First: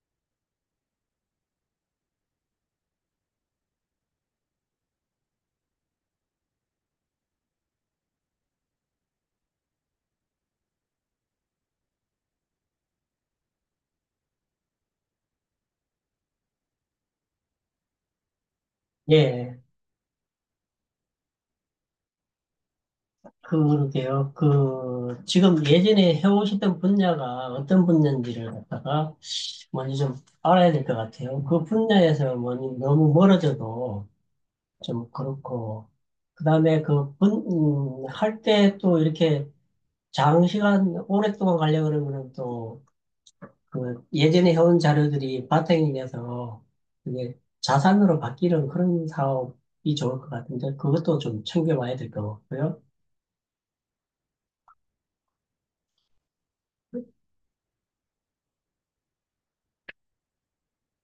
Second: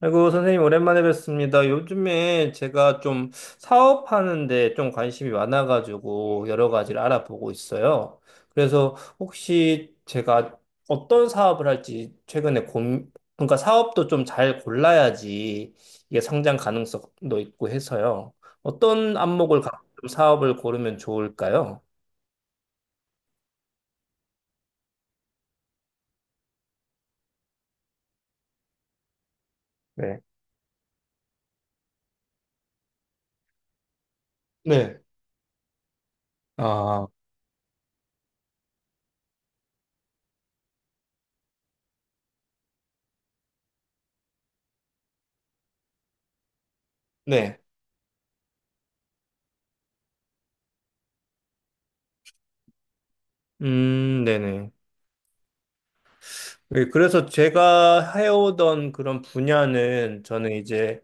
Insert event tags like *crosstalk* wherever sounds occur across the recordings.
아이고, 선생님, 오랜만에 뵙습니다. 요즘에 제가 좀 사업하는데 좀 관심이 많아가지고 여러 가지를 알아보고 있어요. 그래서 혹시 제가 어떤 사업을 할지 최근에 그러니까 사업도 좀 잘 골라야지 이게 성장 가능성도 있고 해서요. 어떤 예, 안목을 갖고 좀 사업을 고르면 좋을까요? 그러게요. 그, 지금 예전에 해오시던 분야가 어떤 분야인지를 갖다가 먼저 좀 네. 알아야 될 것 같아요. 그 분야에서 뭐 너무 멀어져도 네. 좀 그렇고, 그 다음에 아, 그 분, 할때 또 이렇게 장시간 오랫동안 가려고 그러면 또 그 예전에 해온 자료들이 바탕이 돼서 이게 네. 자산으로 바뀌는 그런 사업이 좋을 것 같은데 그것도 좀 챙겨봐야 될 것 같고요. 네네. 예, 그래서 제가 해오던 그런 분야는 저는 이제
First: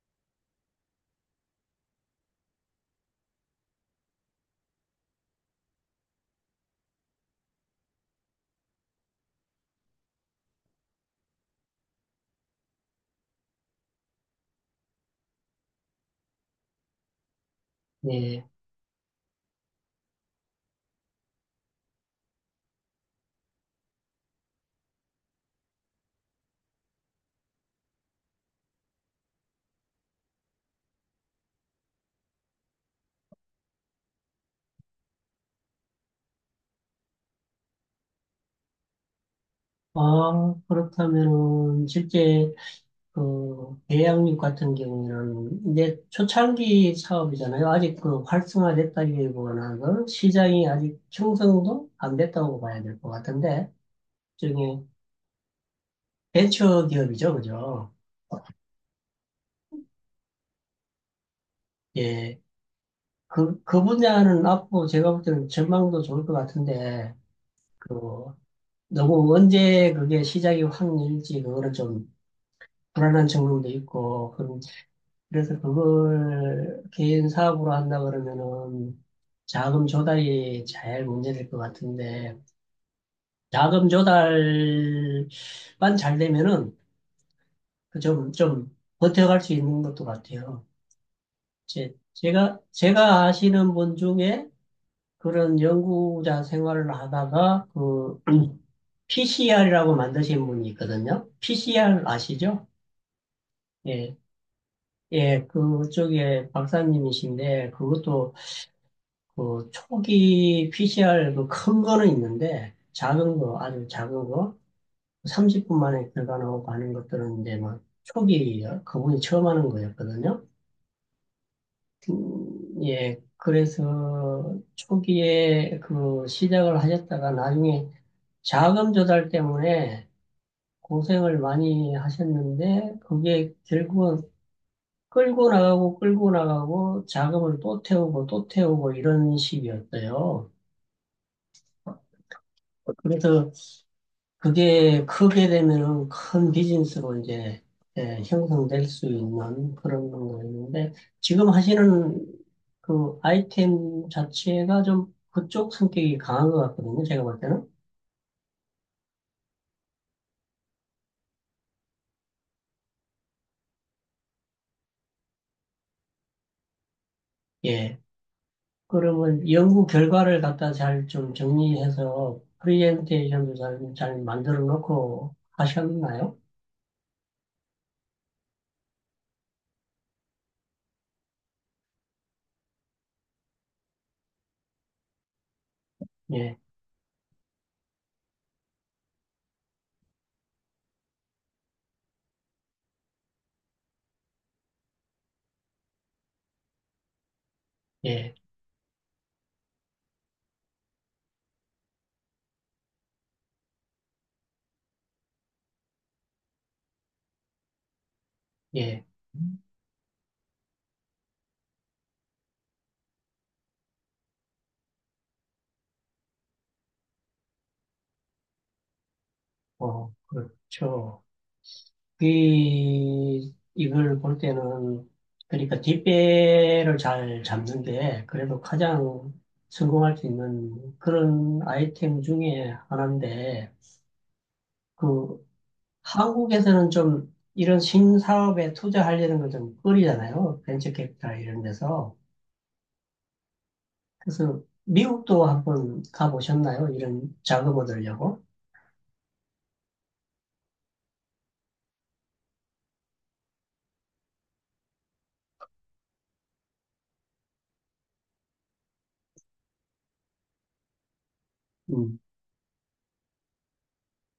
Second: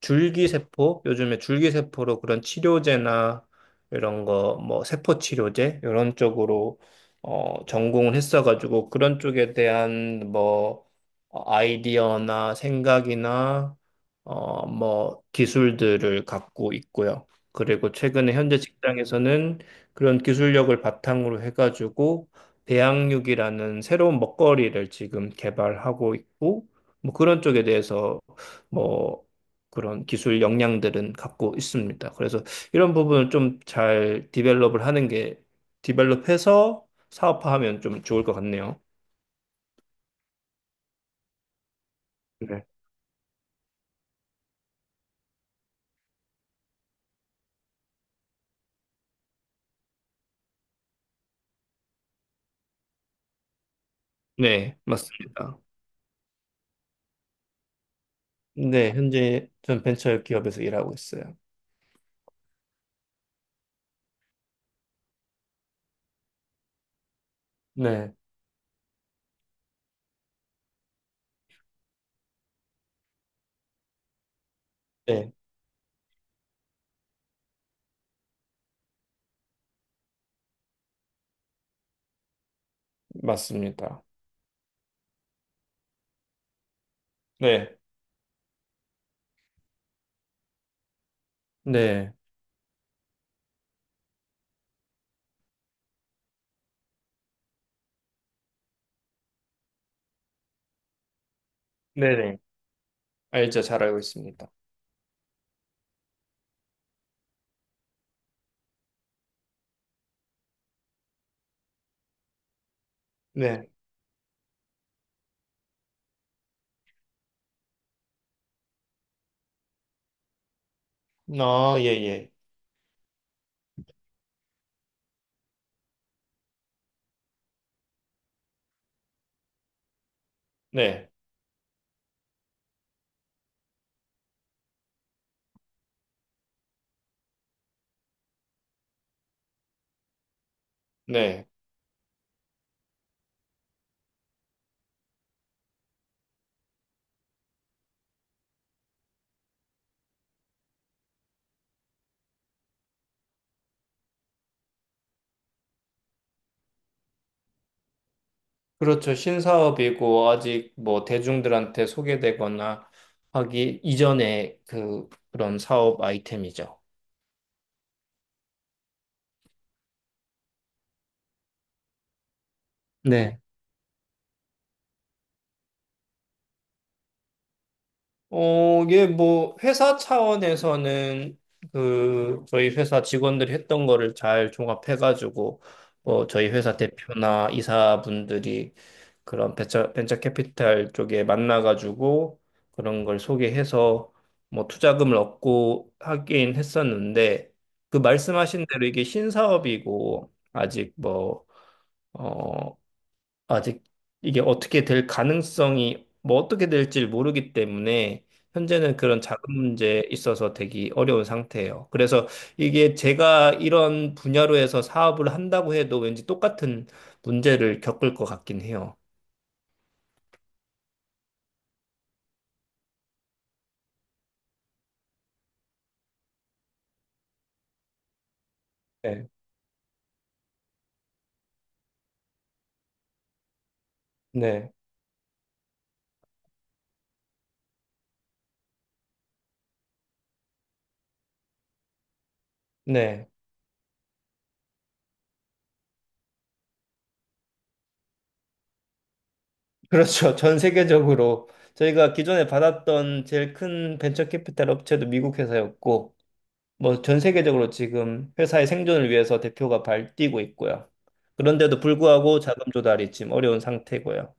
줄기세포, 요즘에 줄기세포로 그런 치료제나 이런 거, 뭐 세포치료제 이런 쪽으로 전공을 했어가지고 그런 쪽에 대한 뭐 아이디어나 생각이나 뭐 기술들을 갖고 있고요. 그리고 최근에 예. 현재 직장에서는 그런 기술력을 바탕으로 해가지고 배양육이라는 새로운 먹거리를 지금 개발하고 있고, 뭐 그런 쪽에 대해서 뭐 그런 기술 역량들은 갖고 있습니다. 그래서 이런 부분을 좀 잘 디벨롭을 하는 게, 디벨롭해서 사업화하면 좀 좋을 것 같네요. 아, 그렇다면은 실제 네. 그 대양육 같은 경우에는 이제 초창기 사업이잖아요. 아직 그 활성화됐다기보다는 그 시장이 아직 형성도 안 됐다고 봐야 될 것 같은데 네, 중에 맞습니다. 벤처 기업이죠, 그죠? 네, 현재 전 벤처 기업에서 일하고 있어요. 예, 그 분야는 앞으로 제가 볼 때는 전망도 좋을 것 같은데 그 네, 너무 언제 그게 시작이 확 열지 그거는 좀 불안한 측면도 있고 네, 그래서 그걸 개인 사업으로 한다 그러면은 자금 조달이 잘 문제될 것 같은데 자금 맞습니다. 조달만 잘 되면은 네, 그 좀 버텨갈 수 있는 것도 같아요. 제, 네, 제가, 제가 아시는 분 중에 그런 연구자 생활을 하다가 그 PCR이라고 만드신 분이 있거든요. PCR 네네. 아시죠? 알죠, 잘 알고 예, 있습니다. 예, 그쪽에 박사님이신데 그것도 그 초기 PCR 그 큰 거는 있는데 작은 거 네, 아주 작은 거 30분 만에 결과 나오고 하는 것들은 이제 막 초기 그분이 처음 하는 거였거든요. 아, 예, 예. 예, 그래서 초기에 그 시작을 하셨다가 나중에 자금 조달 때문에 네. 고생을 많이 하셨는데 그게 결국은 끌고 나가고 끌고 나가고 자금을 또 태우고 또 태우고 이런 식이었어요. 네. 그래서 그게 크게 되면은 큰 비즈니스로 이제 예, 형성될 수 있는 그런 거 있는데 지금 하시는 그 아이템 자체가 좀 그쪽 성격이 강한 것 같거든요. 제가 볼 때는. 그렇죠. 신사업이고 아직 뭐 대중들한테 소개되거나 하기 이전에 그 그런 사업 아이템이죠. 예. 그러면 연구 결과를 갖다 잘 좀 정리해서 네. 프리젠테이션도 잘 만들어 놓고 하셨나요? 이게 뭐 회사 차원에서는 그 저희 회사 직원들이 했던 거를 잘 종합해가지고 뭐 저희 예, 회사 대표나 이사분들이 그런 벤처 캐피탈 쪽에 만나가지고 그런 걸 소개해서 뭐 투자금을 얻고 하긴 했었는데 그 예, 말씀하신 대로 이게 신사업이고 아직 뭐어 아직 이게 어떻게 될 가능성이 뭐 어떻게 될지 모르기 때문에 현재는 예. 그런 자금 문제에 있어서 되게 어려운 상태예요. 그래서 이게 제가 이런 분야로 해서 사업을 한다고 해도 왠지 똑같은 문제를 겪을 것 같긴 해요. 어, 그렇죠. 이걸 볼 때는, 그러니까 뒷배를 잘 잡는데, 그래도 네, 가장 성공할 수 있는 그런 아이템 중에 하나인데, 네, 그, 한국에서는 좀 이런 신사업에 투자하려는 건좀 꺼리잖아요. 벤처 캐피탈 이런 데서. 네. 그래서 미국도 한번 가보셨나요? 이런 자금 얻으려고? *laughs* 그렇죠. 전 세계적으로 저희가 기존에 받았던 제일 큰 벤처 캐피탈 업체도 미국 회사였고 뭐 전 세계적으로 지금 회사의 생존을 위해서 대표가 발뛰고 있고요. 그런데도 음. 불구하고 자금 조달이 지금 어려운 상태고요.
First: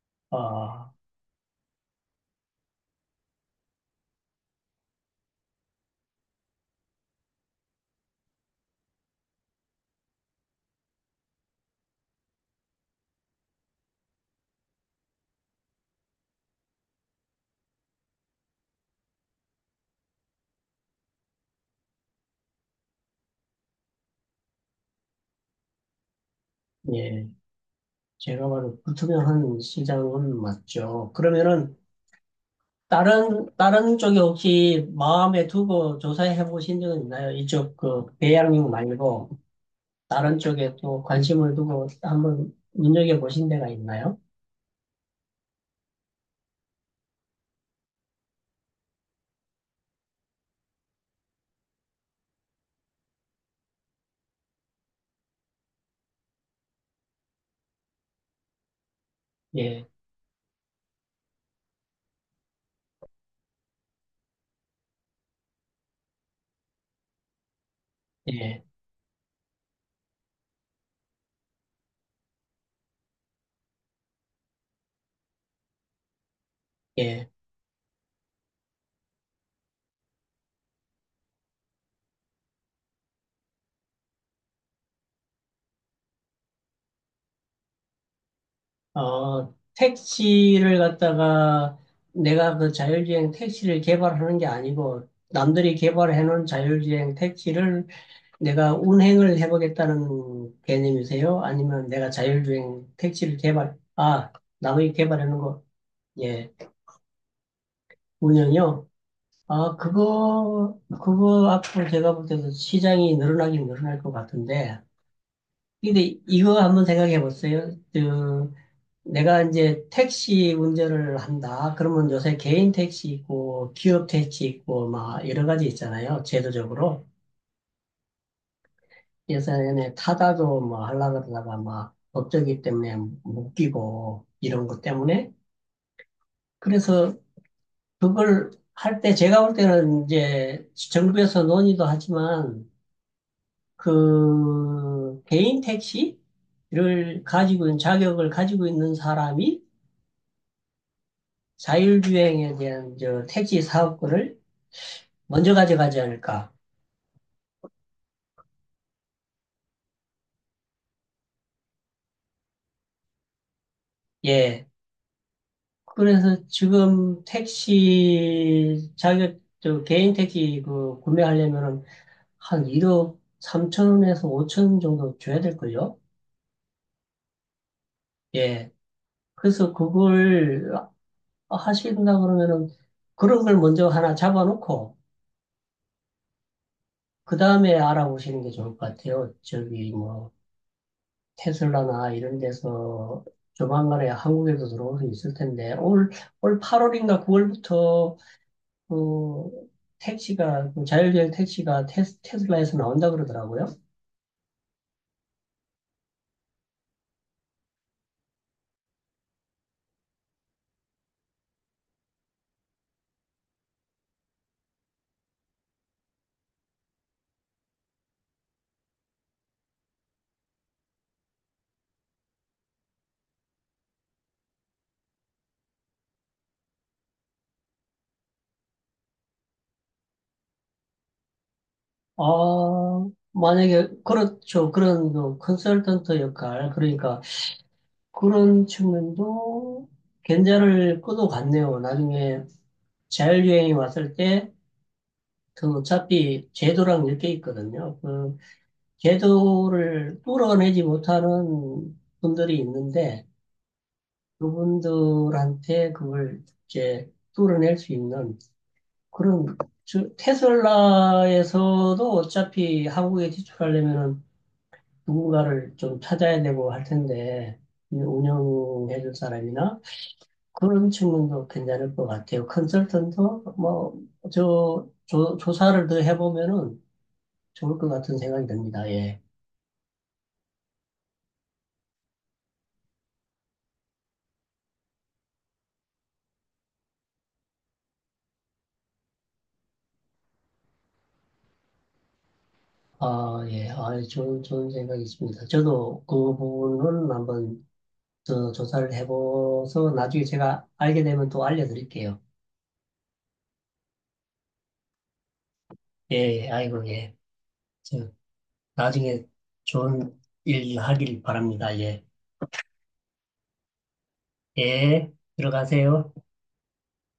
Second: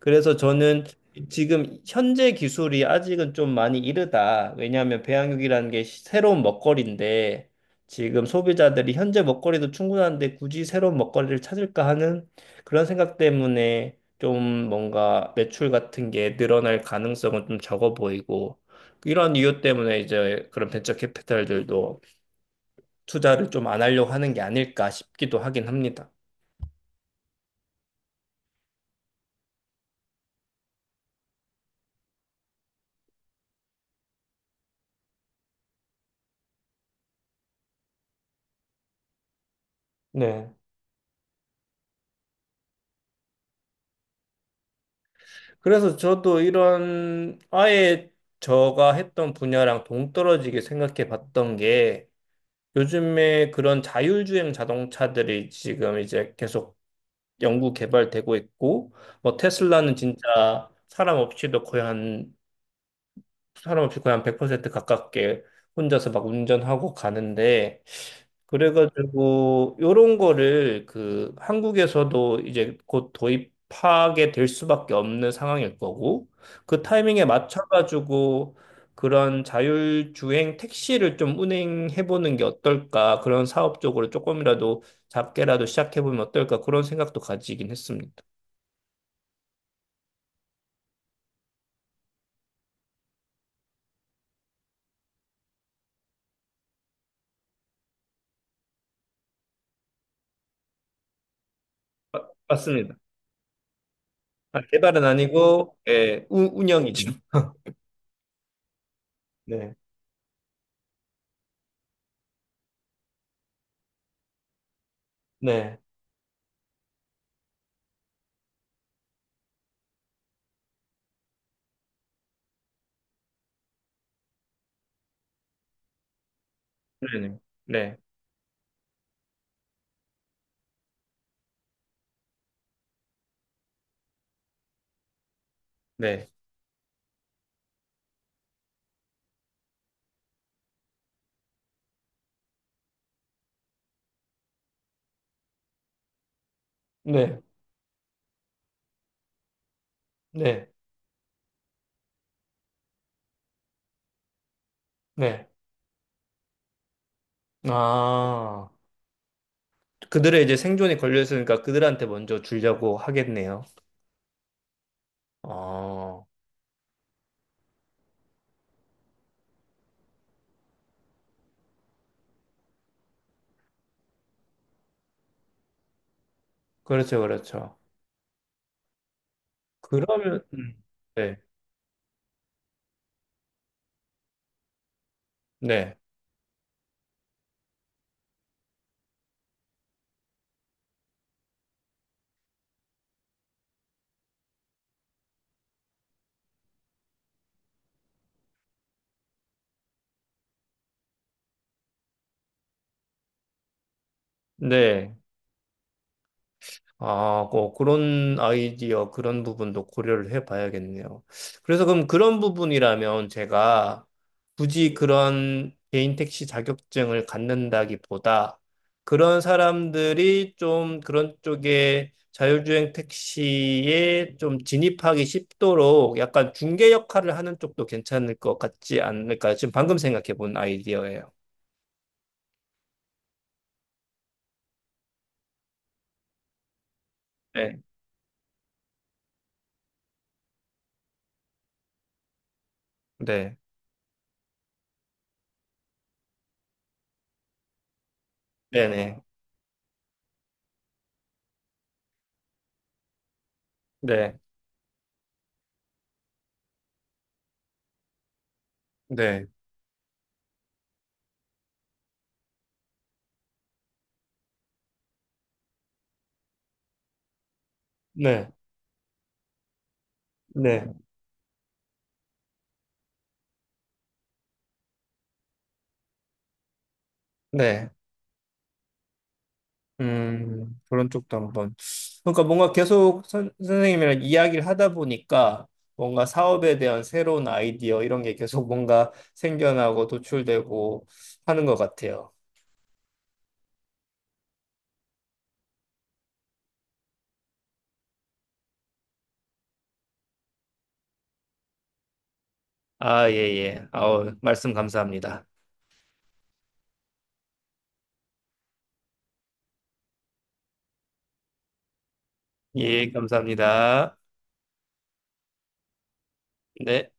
그래서 저는 아, 지금 현재 기술이 아직은 좀 많이 이르다. 왜냐하면 배양육이라는 게 새로운 먹거리인데 지금 소비자들이 현재 먹거리도 충분한데 굳이 새로운 먹거리를 찾을까 하는 그런 생각 때문에 좀 뭔가 매출 같은 게 늘어날 가능성은 좀 적어 보이고 이런 이유 때문에 이제 그런 벤처 캐피탈들도 투자를 좀 안 하려고 하는 게 아닐까 싶기도 하긴 합니다. 예. 제가 봐도 불투명한 시장은 맞죠. 그러면은, 다른 쪽에 혹시 마음에 두고 조사해 보신 적은 있나요? 이쪽 그 배양육 말고 다른 네. 쪽에 또 관심을 두고 한번 눈여겨 보신 데가 있나요? 그래서 저도 이런 아예 제가 했던 분야랑 동떨어지게 생각해 봤던 게 요즘에 그런 자율주행 자동차들이 지금 이제 계속 연구 개발되고 있고 뭐 예, 테슬라는 진짜 사람 없이도 거의 한 사람없이 거의 한100% 가깝게 혼자서 막 운전하고 가는데 예, 그래가지고 요런 거를 그 한국에서도 이제 곧 도입하게 될 수밖에 없는 상황일 거고 그 타이밍에 예. 맞춰가지고 그런 자율주행 택시를 좀 운행해보는 게 어떨까 그런 사업 쪽으로 조금이라도 작게라도 시작해보면 어떨까 그런 생각도 가지긴 했습니다. 어, 택시를 갖다가 내가 그 자율주행 택시를 개발하는 게 아니고 남들이 개발해 놓은 자율주행 택시를 내가 운행을 해보겠다는 개념이세요? 아니면 내가 자율주행 맞습니다. 택시를 개발, 아, 아, 남이 개발은 개발해 놓은 거, 아니고 예, 예. 운영이죠. 운영이요 네. 아, 그거 앞으로 제가 볼 때도 시장이 늘어나긴 늘어날 것 같은데. 네. 근데 이거 한번 생각해 보세요. 그, 내가 이제 택시 운전을 한다. 그러면 요새 개인 택시 있고, 기업 택시 있고, 막 여러 가지 있잖아요. 제도적으로. 네네. 네, 예전에 타다도 뭐 하려고 그러다가 막 법적이 때문에 못 끼고, 이런 것 때문에. 네, 그래서 그걸 할 때 제가 볼 때는 이제 정부에서 논의도 하지만, 그 개인 택시를 네, 가지고 있는 자격을 가지고 있는 사람이 네, 자율주행에 대한 저 택시 사업권을 네. 먼저 가져가지 않을까. 아, 그들의 이제 생존이 걸려 있으니까 그들한테 먼저 주려고 하겠네요. 예. 어, 그래서 지금 택시 자격 저 개인 택시 그 구매하려면은 한 1억 3천 원에서 5천 원 정도 줘야 될걸요. 그렇죠, 그렇죠. 예. 그래서 그러면, 그걸 음, 네, 하신다 그러면은 그런 걸 먼저 하나 잡아놓고 네, 그 다음에 알아보시는 게 좋을 것 같아요. 저기 뭐 테슬라나 이런 데서 조만간에 한국에도 들어올 수 있을 텐데 올, 올 8월인가 9월부터 그 택시가 그 자율주행 택시가 테슬라에서 나온다 그러더라고요. 네. 아, 뭐 그런 아이디어, 그런 부분도 고려를 해봐야겠네요. 그래서 그럼 그런 부분이라면 제가 굳이 그런 개인 택시 자격증을 갖는다기보다 그런 사람들이 좀 그런 쪽에 자율주행 택시에 좀 진입하기 쉽도록 약간 중개 역할을 하는 쪽도 괜찮을 것 같지 않을까? 지금 방금 생각해 본 아이디어예요. 아 만약에 그렇죠 그런 그 컨설턴트 역할 그러니까 네, 그런 측면도 견제를 끊어갔네요. 나중에 네, 자율주행이 왔을 때 그 어차피 제도랑 엮여 있거든요. 그 네, 네, 제도를 뚫어내지 못하는 분들이 있는데 네, 그분들한테 그걸 이제 뚫어낼 수 있는 네, 그런 즉 테슬라에서도 어차피 한국에 진출하려면 누군가를 좀 찾아야 되고 할 텐데 운영해줄 사람이나 네, 그런 측면도 괜찮을 것 같아요. 컨설턴트 뭐저 조사를 더 해보면은 좋을 것 네. 같은 생각이 듭니다. 예. 그런 쪽도 한번. 그러니까 뭔가 계속 선생님이랑 이야기를 하다 보니까 뭔가 사업에 대한 새로운 아이디어 이런 게 계속 *laughs* 뭔가 생겨나고 도출되고 하는 것 같아요. 아, 예, 아, 좋은 생각이 있습니다. 저도 그 부분은 한번 저 조사를 해봐서 나중에 제가 알게 되면 또 알려드릴게요. 아, 예, 예. 아우, 말씀 감사합니다. 예, 예, 아이고, 예. 저 나중에 좋은 일 하길 바랍니다. 예, 예, 감사합니다. 예, 들어가세요. 네.